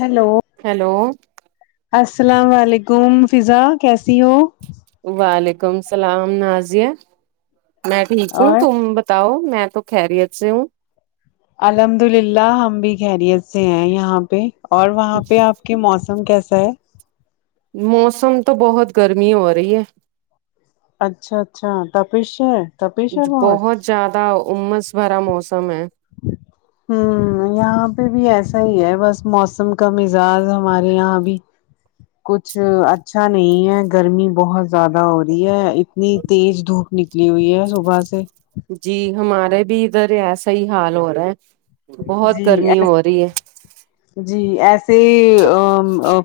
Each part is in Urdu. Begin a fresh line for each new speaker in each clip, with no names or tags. ہیلو
ہیلو
السلام علیکم فضا کیسی ہو
وعلیکم السلام نازیہ میں ٹھیک ہوں
اور
تم بتاؤ میں تو خیریت سے ہوں
الحمد للہ ہم بھی خیریت سے ہیں یہاں پہ اور وہاں پہ آپ کے موسم کیسا ہے
موسم تو بہت گرمی ہو رہی ہے
اچھا اچھا تپش ہے تپش ہے
بہت زیادہ امس بھرا موسم ہے
جی ہ یہاں پہ بھی ایسا ہی ہے بس موسم کا مزاج ہمارے یہاں بھی کچھ اچھا نہیں ہے گرمی بہت زیادہ ہو رہی ہے اتنی تیز دھوپ نک کلی ہوئی ہے صبح سے
جی ہمارے بھی ادھر ایسا ہی حال ہو رہا ہے بہت
جی
گرمی
اللہ
ہو رہی ہے
جی ایسے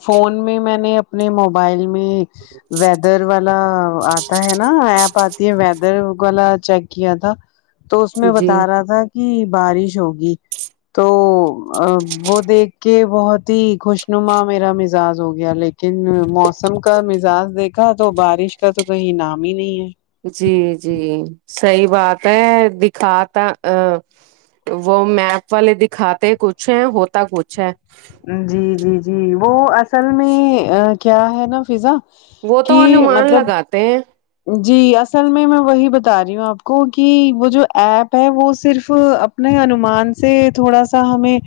فون میں میں نے اپنے موبائل میں ویدر والا آتا ہے نا آپ آتی ہے و ویدروالاچیک کیا تھا تو اس میں
جی
بتا رہا تھا کہ بارش ہوگی تو وہ دیکھ کے بہت ہی خوشنما میرا مزاج ہو گیا لیکن لیکن موسم کا مزاج دیکھا تو بارش کا تو کہیں نام ہی نہیں ہے
جی جی صحیح بات ہے دکھاتا ا وہ میپ والے دکھاتے کچھ ہے ہوتا کچھ ہے
جی جی جی وہ اصل میں کیا ہے نا فضا
وہ تو
کہ
انومان
مطلب
لگاتے ہیں
جی اصل میں میں وہی بتا رہی ہوں آپ کو کہ وہ جو ایپ ہے وہ صرف نہیں انمان سے تھوڑا سا ہمیں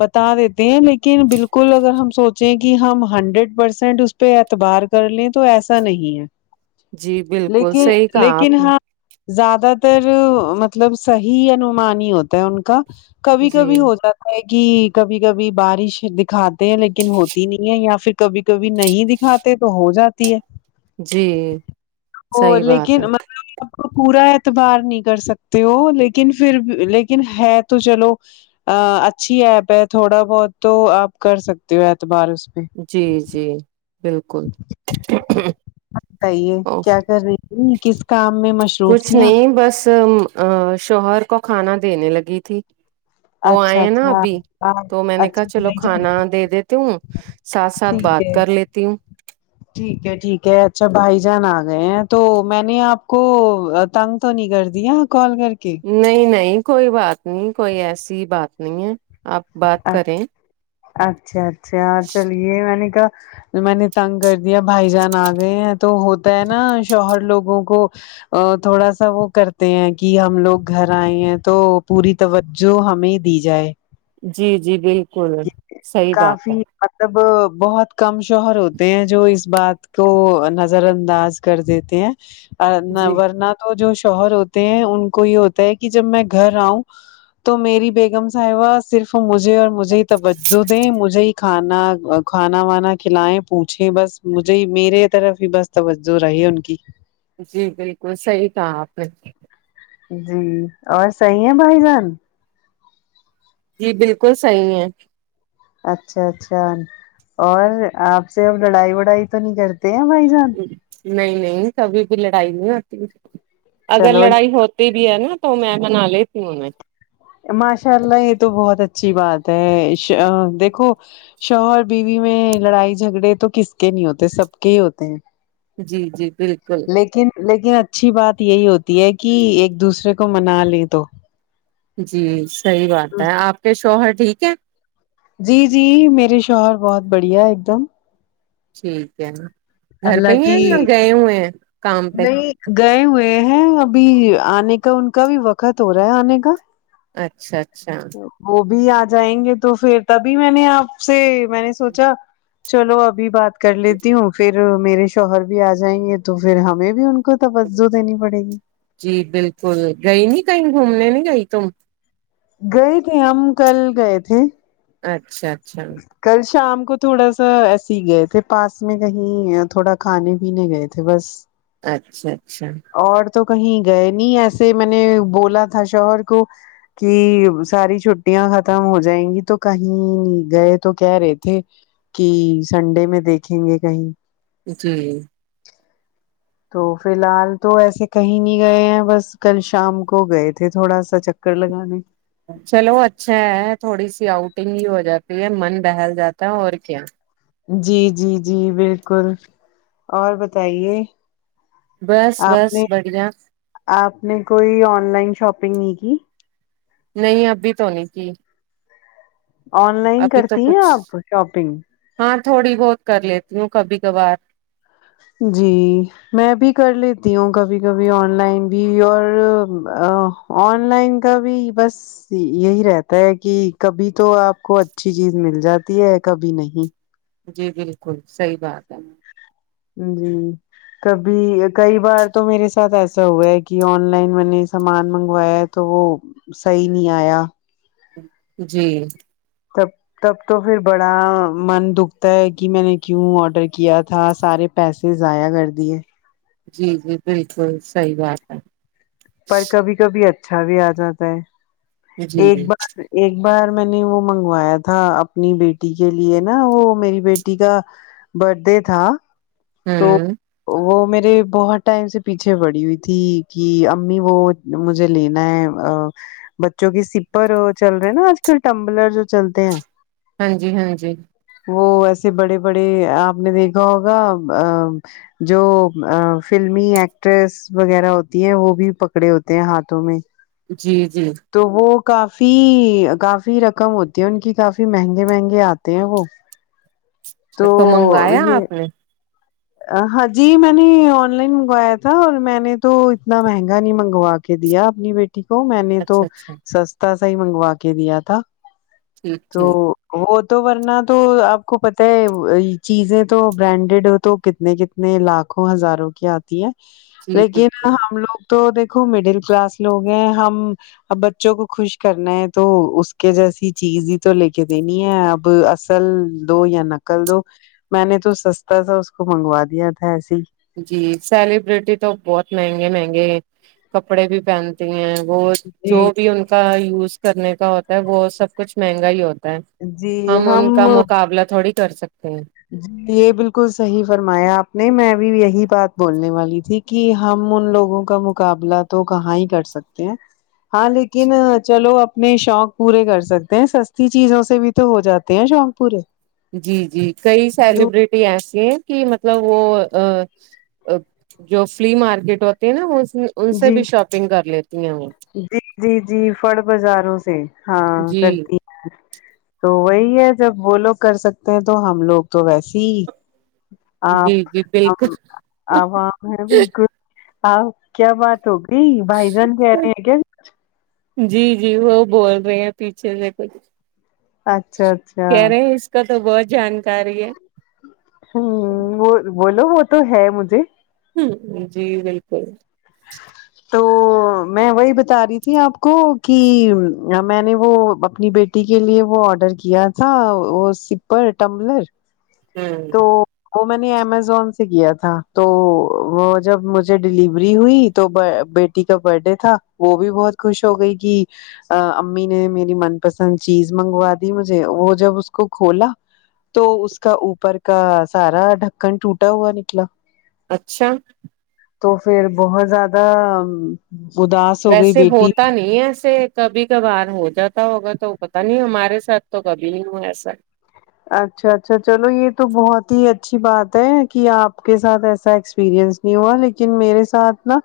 بتا دیتے ہیں لیکن بالکل کل اگر ہم سوچیں کہ ہم ہنڈریڈ پرسینٹ اس کو
جی بی
لیکن لیکن ہاں زیادہ تر مطلب صحیح انمانی ہی ہوتا ہے ان کا کبھی
جی
کبھی ہو جاتا کہ کبھی کبھی بارش دکھاتے ہیں لیکن ہوتی نہیں ہے یا پھر کبھی کبھی نہیں دکھ کھاتے تو ہو جاتی ہے
جی
ا و
صحیح بات
لیکن
ہے
مطلب آپ کو پورا اعتبار نہیں کر سکتے ہو لیکن پھر لیکن ہے تو چلو ا اچھی ایپ ہے تھوڑا بہت تو آپ کر سکتے ہو اعتبار اس پہ
جی جی بالکل
بتائیے
اوف
کیا کر رہی تھی کس کام میں مصروف
کچھ
تھے آپ
نہیں بس ا شوہر کو کھانا دینے لگی تھی
آپ؟
وہ
اچھا
آئے ہیں نا
اچھا
ابھی تو میں
آپ-
نے کہا
اچھا
چلو
بھائی جان
کھانا دے دیتی ہوں ساتھ ساتھ
ٹھیک
بات
ہے
کر لیتی ہوں
ٹھیک ہے ٹھیک ہے اچھا بھائی جان آ گئے ہیں تو میں نے آپ کو تنگ تو نہیں کر دیا کال کر کے
نہیں نہیں کوئی بات نہیں کوئی ایسی بات نہیں ہے آپ بات کریں
اچھا اچھا چلیے میں نے کہا میں نے تنگ کر دیا بھائی جان آ گئے ہیں تو ہوتا ہے نا شوہر لوگوں کو اور تھوڑا سا وہ کرتے ہیں کہ ہم لوگ گھر آئے ہیں تو پوری توجہ ہمیں دی جائے
جی جی بالکل صحیح بات
کافی
ہے
مطلب بہت کم شوہر ہوتے ہیں جو اس بات کو نظر انداز کر دیتے ہیں اور نہ
جی
ورنہ تو جو شوہر ہوتے ہیں ان کو یہ ہوتا ہے کہ جب میں گھر آؤں تو میری بیگم صاحبہ پھر تو مجھے مجھے ہی توجو دے مجھے کھانا کھانا وانا کھلائے پوچھے بس مجھے ہی میرے ہی طرف توجو رہی انکی
جی بالکل صحیح کہہ آپ
جی اور صحیح ہے بھائی جان
جی بالکل صحیح ہے
اچھا اچھا اور آپ سے اب لڑائی وڑائی تو نہیں کرتے ہیں بھائی جان
نہیں نہیں کبھی بھی لڑائی نہیں ہوتی اگر
چلو
لڑائی ہو بی بی ہے ن تو میں منالتی ہوئے انھیں
ماشاء اللہ یے تو بہت اچھی بات ہے دیکھو شوہر بیوی مے لڑائی جگھڑے تو کسکے نہیں ہوتے سب کے ہے ہوتے ہیں
جی جی بلکل
لیکن لیکن اچھی بات یہی ہوتی ہے کہ ایک دوسرے کو منا لے تو
جی صحیح بات ہے اپکے شوہر ٹھیک ہے
جی جی میرے شوہر بہت بڑھیا ہے ایک دم
ٹھیک ہے نہ گھر پہ
اللہ
ہی
کی
ہے یا گئے ہوئے ہیں کام پہ
نہیں گئے ہوئے ہیں ابھی آنے کا ان کا بھی وقت ہو رہا ہے آنے کا
اچھا اچھا
جی [unintelligible] چلو ابھی بات کر لیتی ہوں پھر میرے شوہر بھی آ جائیں گے تو پھر ہمیں بھی ان کو توجو دینی پڑیگی
جی بالکل گئی نہیں کہیں گھومنے نہیں گئی تم
گئے تھے ہم کل گئے تھے
اچھا اچھا
کل شام کو تھوڑا سا ایسے ہی گئے تھے پاس میں کہیں یہ تھوڑا کھانے پینے گئے تھے بس
اچھا اچھا
اور تو کہیں گئے نہیں ایسے میں نے بولا تھا شوہر کو کہ ساری چھٹیاں ختم ہوجائیگی تو کہیں گئے تو کہہ رہے تھے کہ سنڈے میں دیکھیں گے کہیں
جی
تو فی الحال تو ایسے کہیں نہیں گئے ہیں بس کل شام کو گئے تھے تھوڑا چکر لگانے
چلو اچھا ہے تھوڑی سی اؤٹنگ بھی ہوجاتی ہے من بہل جاتا ہے اور کیا
جی جی جی بلکل اور بتائے
بس بس بڑھیا
آپ نے کوئی آن لائن شاپنگ نہیں کی
نہیں ابھی تو نہیں کی
آن لائن
ابھی تو
کرتی
کچھ
ہیں شاپنگ
ہاں تھوڑی بہت کر لیتی ہوں کبھی کبھار
جی میں بھی کر لیتی ہوں کبھی کبھی آن لائن بھی اور آن لائن کا بھی بس یہی رہتا ہے کہ کبھی تو آپ کو اچھی چیز مل جاتی ہے کبھی نہیں
جی بالکل صحیح بات ہے
جی کبھی کئی بار تو میرے ساتھ ایسا ہوا ہے کہ آن لائن میں نے سامان منگوایا تو وہ صحیح نہیں آیا
جی
کب تب تو پھر بڑا من دکھتا ہے کہ میں نے کیوں آڈر کیا تھا سارے پیسے ضایا کردیے
جی جی بالکل صحیح بات ہے
پر کبھی کبھی اچھا بھی اجاتا ہے
ہے جی
ایک
جی
بار ایک بار میں نے وہ منگوایا تھا اپنی بیٹی کے لیے نا وہ میری بیٹی کا برتھڈے تھا تو
ہوں
وہ میرے بہت ٹائم سے پیچھے بڑی ہوئی تھی کہ امی وہ مجھے لینا ہے بچوں کی سپر چل رہے ہیں نا آج کل ٹمبلر جو چلتے ہیں
ہاں جی ہاں جی
وہ ایسے بڑے بڑے آپ نے دیکھا ہوگا ا جو فلمی ایکٹریس وغیرہ ہوتی ہیں وہ بھی پکڑے ہوتے ہیں ہاتھوں میں
جی جی
تو وہ کافی کافی رقم ہوتی ہے ان کی کافی مہنگے مہنگے آتے ہیں وہ تو
منگوایا
یہ
آپ نے
ہاں جی میں نے آن لائن منگوایا تھا اور میں نے تو اتنا مہنگا نہیں منگوا کے دیا اپنی بیٹی کو میں نے تو
اچھا اچھا
سستا سا ہی منگوا کے دیا تھا
ٹھیک
تو
ٹھیک
وہ تو ورنہ تو آپ کو پتہ ہے چیزیں تو برانڈیڈ ہو تو کتنے کتنے لاکھوں ہزاروں کی آتی ہے
جی
لیکن
بالکل
ہم لوگ تو دیکھو مڈل کلاس لوگ ہیں ہم اب بچوں کو خوش کرنا ہے تو اس کے جیسی چیز ہی تو لے کے دینی ہے اب اصل دو یا نکل دو میں نے تو سستا سا اس کو منگوا دیا تھا ایسے ہی
جی سیلیبرٹی تو بہت مہنگے مہنگے کپڑے بھی پہن تے ہیں وہ جو
جی
بھی ان کا یوز کرنے کا ہوتا ہے وہ سب کچھ مہنگا ہی ہوتا ہے
جی
ہم ان کا مقابلہ تھوڑی کر سکتے ہیں
جی یہ بالکل صحیح فرمایا آپ نے میں بھی یہی بات بولنے والی تھی کہ ہم ان لوگوں کا مقابلہ تو کہاں ہی کر سکتے ہیں ہاں لیکن چلو اب نہیں شوق پورے کر سکتے ہیں سستی چیزوں سے بھی تو ہو جاتے ہیں شوق پورے
جی جی کئی
ضرور،
سیلیبرٹی ایسی ہیں کہ مطلب وہ جو فلم مارکیٹ ہوتی ہے نا ان سے بھی
جی
شاپنگ کر لیتے [unintelligible]
جی جی جی فڑ بازاروں سے ہاں
جی
کرتی ہیں تو وہی ہے جب وہ لوگ کر سکتے ہیں تو ہم لوگ تو ویسے ہی آپ
جی جی بالکل
عوام ہے بالکل ہاں کیا بات ہوگی بھائی جان کہہ رہے ہیں کیا
جی جی وہ بول رہے ہیں پیچھے سے کچھ
اچھا اچھا
کہہ رہے ہیں اس کا تو بہت جانکاری ہے
ہاں وہ بولو وہ تو ہے مجھے
ہ جی بالکل
تو میں وہی بتا رہی تھی آپ کو کی میں نے وہ اپنی بیٹی ٹی کے لیے وہ آڈر کیا تھا وہ سپر ٹملر
ہوں
تو وہ میں نے امیزون سے کیا تھا تو وہ جب مجھے ڈلیوری ری ہوئی تو بیٹی کا برتھ ڈے تھا وہ بھی بہت خوش ہو گئی کہ امی نے میری من پسند چیز منگوا دی مجھے وہ جب اس کو کھولا تو اس کا اوپر کا سارا ڈھکن ٹوٹا ہوا نکلا
اچھا
تو پھر بہت زیادہ اداس ہو گئی
ویسے
بیٹی
ہوتا نہیں ہے ایسے کبھی کب بار ہو جاتا ہوگا تو پتا نہیں ہمارے ساتھ تو کبھی نہیں ہوا ایسا
اچھا اچھا چلو یہ تو بہت ہی اچھی بات ہے کہ آپ کے ساتھ ایسا ایکسپیرئنس نہیں ہوا لیکن میرے ساتھ نا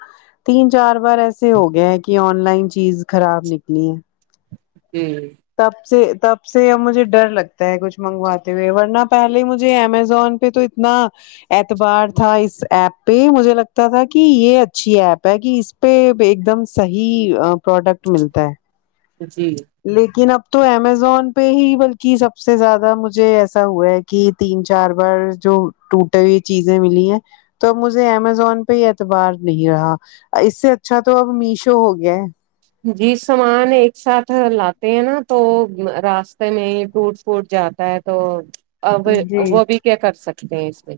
تین چار بار ایسے ہو گیا ہے کہ آن لائن چیز خراب نکلی ہے
جی
تب سے تب سے اب مجھے ڈر لگتا ہے کچھ منگواتے ہوئے ورنہ پہلے مجھے امیزون پہ تو نہ اعتبار تھا اس ایپ پہ مجھے لگتا تھا کہ یہ اچھی ایپ ہے کہ اس پہ ایک دم صحیح پروڈکٹ ملتا ہے
جی
لیکن اب تو امیزون پہ ہی بلکہ سب سے زیادہ مجھے ایسا ہوا ہے کہ کہ تین چار بار جو ٹوٹی ہوئی چیزیں ملی ہیں تو مجھے امیزون پہ یہ اعتبار نہیں رہا اس سے اچھا تو اب میشو ہو گیا ہے
جی سامان ایک ساتھ لاتے ہیں نا تو راستے میں ٹوٹ پوٹ جاتا ہے تو اب
جی
وہ بھی کیا کر سکتے ہیں اس میں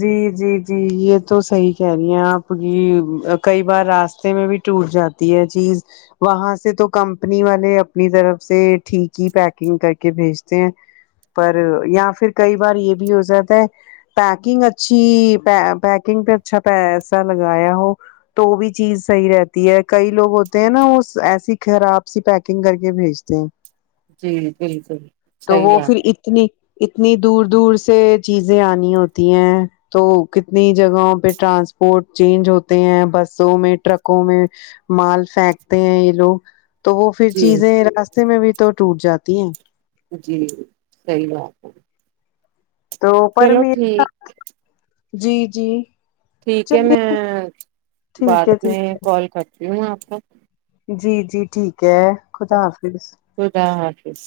جی جی جی یہ تو صحی کہہ رہی ہیں آپ یہ کئی بار راستے میں بھی ٹوٹ جاتی ہے چیز وہاں سے تو کمپنی والے اپنی طرف سے ٹھیک ہی پیکنگ کر کے بھیجتے ہیں پر یا پھر کئی بار یہ بھی ہو جاتا ہے پیکنگ اچھی پ پیکنگ پ اچھا پیسا لگایا ہو تو وہ بھی چیز صحیح رہتی ہے کئی لوگ ہوتے ہیں نا وہ ایسی خراب سی پیکنگ کر کے بھیجتے
جی بالکل
تو
صحیح
وہ
بات
پھر اتنی اتنی دور دور سے چیزیں آنی ہوتی ہیں تو کتنی جگہوں پہ ٹرانسپورٹ چینج ہوتے ہیں بسوں میں ٹرکوں میں مال پھینکتے ہیں یہ لوگ تو وہ پھر
جی
چیزیں راستے میں بھی تو ٹوٹ جاتی ہیں
جی صحیح بات ہے
تو پر
چلو
میرے
ٹھیک
ساتھ جی جی
ٹھیک ہے
چل
میں
ٹھیک
بعد
ہے ٹھیک
میں کال کرتی ہوں آپ کو
جی جی ٹھیک ہے خدا حافظ
خدا حافظ